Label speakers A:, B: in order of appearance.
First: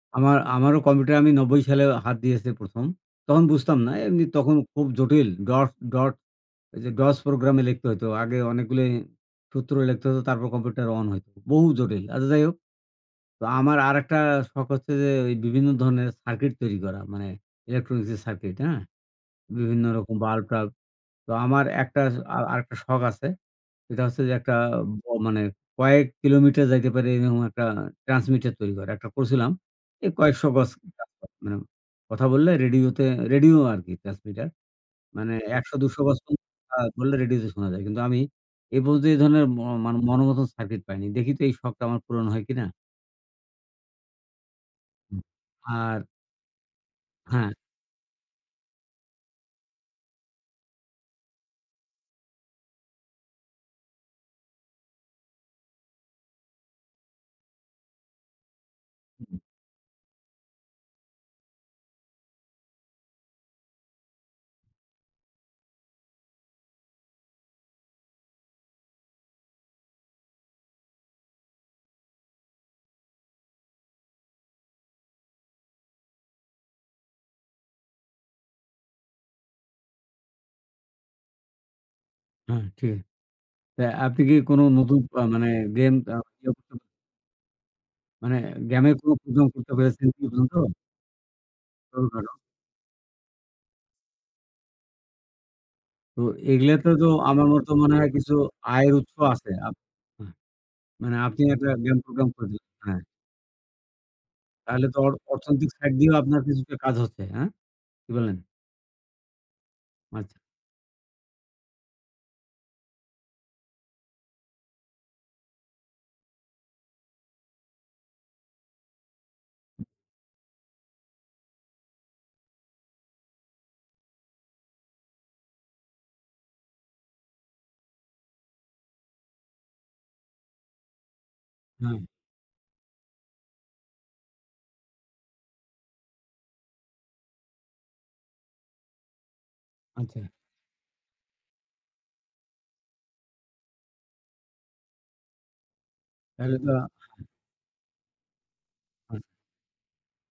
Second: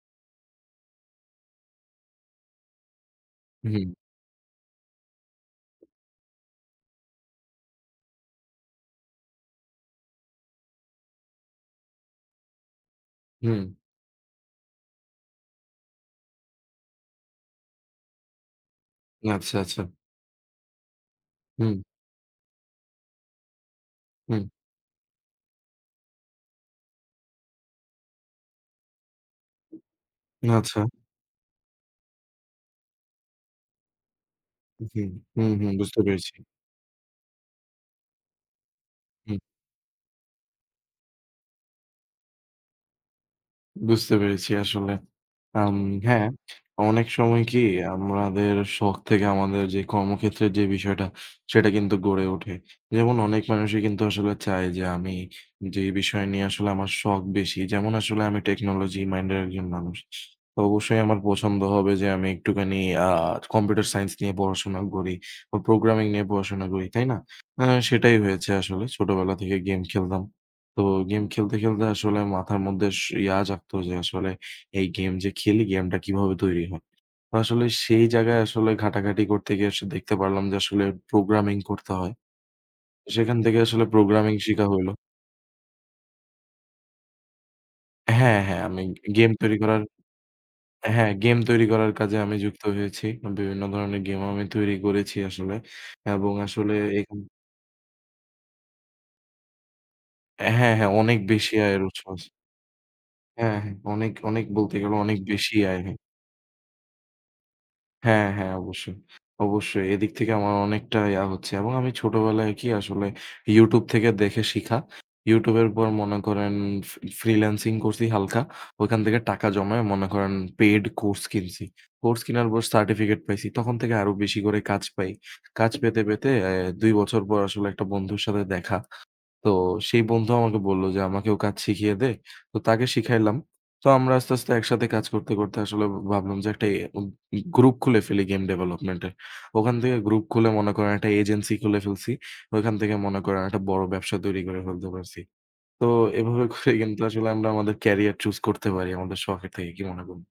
A: আমা আমারও কম্পিউটারে আমি ৯০ সালে হাত দিয়েছি ১ম তখন বুঝতাম
B: হুম।
A: না, এমনি তখন খুব জটিল। ডটস ডট এই যে DOS প্রোগ্রামে লিখতে হইতো। আগে অনেকগুলি সূত্র লিখতে হতো তারপর কম্পিউটার অন হইতো, বহু জটিল। আচ্ছা যাই হোক। তো
B: হুম।
A: আমার আরেকটা শখ হচ্ছে যে ওই বিভিন্ন ধরনের সার্কিট তৈরি করা। মানে ইলেকট্রনিস্ক এর সার্কিট, হ্যাঁ?
B: আচ্ছা,
A: বিভিন্ন
B: আচ্ছা।
A: রকম বাল্ব-টাল্ব। তো আমার
B: হুম।
A: একটা আ আরেকটা শখ আছে সেটা হচ্ছে যে
B: হুম।
A: একটা অ মানে কয়েক কিলোমিটার যাইতে পারে এইরকম একটা ট্রান্সমিটার তৈরি করা। একটা করছিলাম, এই কয়েকশ গজ
B: আচ্ছা।
A: কাজ করে মানে কথা বললে রেডিও তে রেডিও আরকি ট্রান্সমিটার।
B: হুম,
A: মানে
B: হুম, হুম,
A: ১০০-২০০
B: বুঝতে
A: গজ
B: পেরেছি।
A: পর্যন্ত আ বললে রেডিও তে শোনা যায়। কিন্তু আমি এপর্যন্ত এই
B: হুম।
A: ধরনের ম মানে মন মতো সার্কিট পাইনি। দেখি তো এই শখটা আমার পূরণ হয় কিনা?
B: বুঝতে পেরেছি আসলে।
A: উ
B: আম
A: আর।
B: হ্যাঁ, অনেক সময়
A: হ্যাঁ।
B: কি? আমাদের শখ থেকে আমাদের যে কর্মক্ষেত্রের যে বিষয়টা, সেটা কিন্তু গড়ে ওঠে। যেমন অনেক মানুষই কিন্তু আসলে চায় যে আমি যেই বিষয় নিয়ে আসলে আমার শখ বেশি, যেমন আসলে আমি টেকনোলজি
A: উ,
B: মাইন্ডের
A: উ।
B: একজন মানুষ। তো অবশ্যই আমার পছন্দ হবে যে আমি একটুখানি আ কম্পিউটার সাইন্স নিয়ে পড়াশোনা করি বা প্রোগ্রামিং নিয়ে পড়াশোনা করি, তাই না? আ সেটাই হয়েছে আসলে। ছোটবেলা থেকে গেম খেলতাম। তো গেম খেলতে, খেলতে আসলে মাথার মধ্যে ইয়া জাগতো যে আসলে এই গেম যে খেলি, গেমটা কিভাবে তৈরি হয়? তো আসলে সেই জায়গায় আসলে ঘাটাঘাটি করতে গিয়ে আস দেখতে পারলাম যে আসলে প্রোগ্রামিং করতে হয়।
A: হ্যাঁ ঠিক।
B: সেখান থেকে
A: তা
B: আসলে
A: আপনি
B: প্রোগ্রামিং
A: কি কোনো
B: শিখা হইলো।
A: নতুন আ মানে গেম আবিষ্কার। [unintelligible]
B: হ্যাঁ,
A: মানে
B: হ্যাঁ, আমি
A: গেম এর কোনো
B: গেম
A: প্রোগ্রাম
B: তৈরি
A: করতে
B: করার
A: পেরেছেন কি এই পর্যন্ত?
B: হ্যাঁ, গেম তৈরি করার
A: খুবই
B: কাজে
A: ভালো।
B: আমি যুক্ত হয়েছি। বিভিন্ন ধরনের গেম আমি তৈরি করেছি আসলে
A: তো
B: এবং আসলে
A: এগুলাতে তো
B: একি
A: আমার মত মনে হয় কিছু আয়ের উৎস আছে। আপ হ্যাঁ।
B: অ্যা হ্যাঁ, হ্যাঁ,
A: মানে
B: অনেক
A: আপনি
B: বেশি
A: একটা
B: আয়ের
A: গেম
B: উৎস আছে।
A: প্রোগ্রাম করে দিলেন, হ্যাঁ।
B: হ্যাঁ, হ্যাঁ। অনেক, অনেক বলতে
A: তাহলে
B: গেলে
A: তো অর
B: অনেক বেশি
A: অর্থনৈতিক
B: আয়
A: সাইড
B: হ্যাঁ।
A: দিয়েও আপনার কিছুটা কাজ হচ্ছে, হ্যাঁ? কি
B: হ্যাঁ,
A: বলেন?
B: হ্যাঁ। অবশ্যই, অবশ্যই। এদিক থেকে
A: আচ্ছা।
B: আমার অনেকটাই আ হচ্ছে এবং আমি ছোটবেলায় কি আসলে YouTube থেকে দেখে শিখা। YouTube-এর পর মনে করেন ফি ফ্রিল্যান্সিং করছি হালকা। ওইখান থেকে টাকা জমায় মনে করেন পেইড কোর্স কিনছি। কোর্স কিনার পর সার্টিফিকেট পাইছি। তখন থেকে আরও বেশি করে কাজ পাই। কাজ পেতে, পেতে অ্যা ২ বছর পর আসলে একটা বন্ধুর সাথে দেখা। তো সেই বন্ধু আমাকে বলল যে "আমাকেও কাজ শিখিয়ে
A: হ্যাঁ।
B: দে।" তো তাকে শিখাইলাম। তো আমরা আস্তে, আস্তে একসাথে কাজ করতে, করতে আসলে ভাবলাম যে এ উম একটা গ্রুপ খুলে ফেলি গেম ডেভলপমেন্ট এর। ওখান থেকে গ্রুপ
A: আচ্ছা।
B: খুলে মনে করেন একটা এজেন্সি খুলে ফেলছি। ওইখান থেকে মনে করেন একটা বড় ব্যবসা তৈরি করে ফেলতে পারছি। তো এভাবে
A: তাহলে তো
B: করে
A: হ্যাঁ।
B: কিন্তু আসলে আমরা আমাদের ক্যারিয়ার চুজ করতে পারি আমাদের
A: আ
B: শখের থেকে, কি মনে কর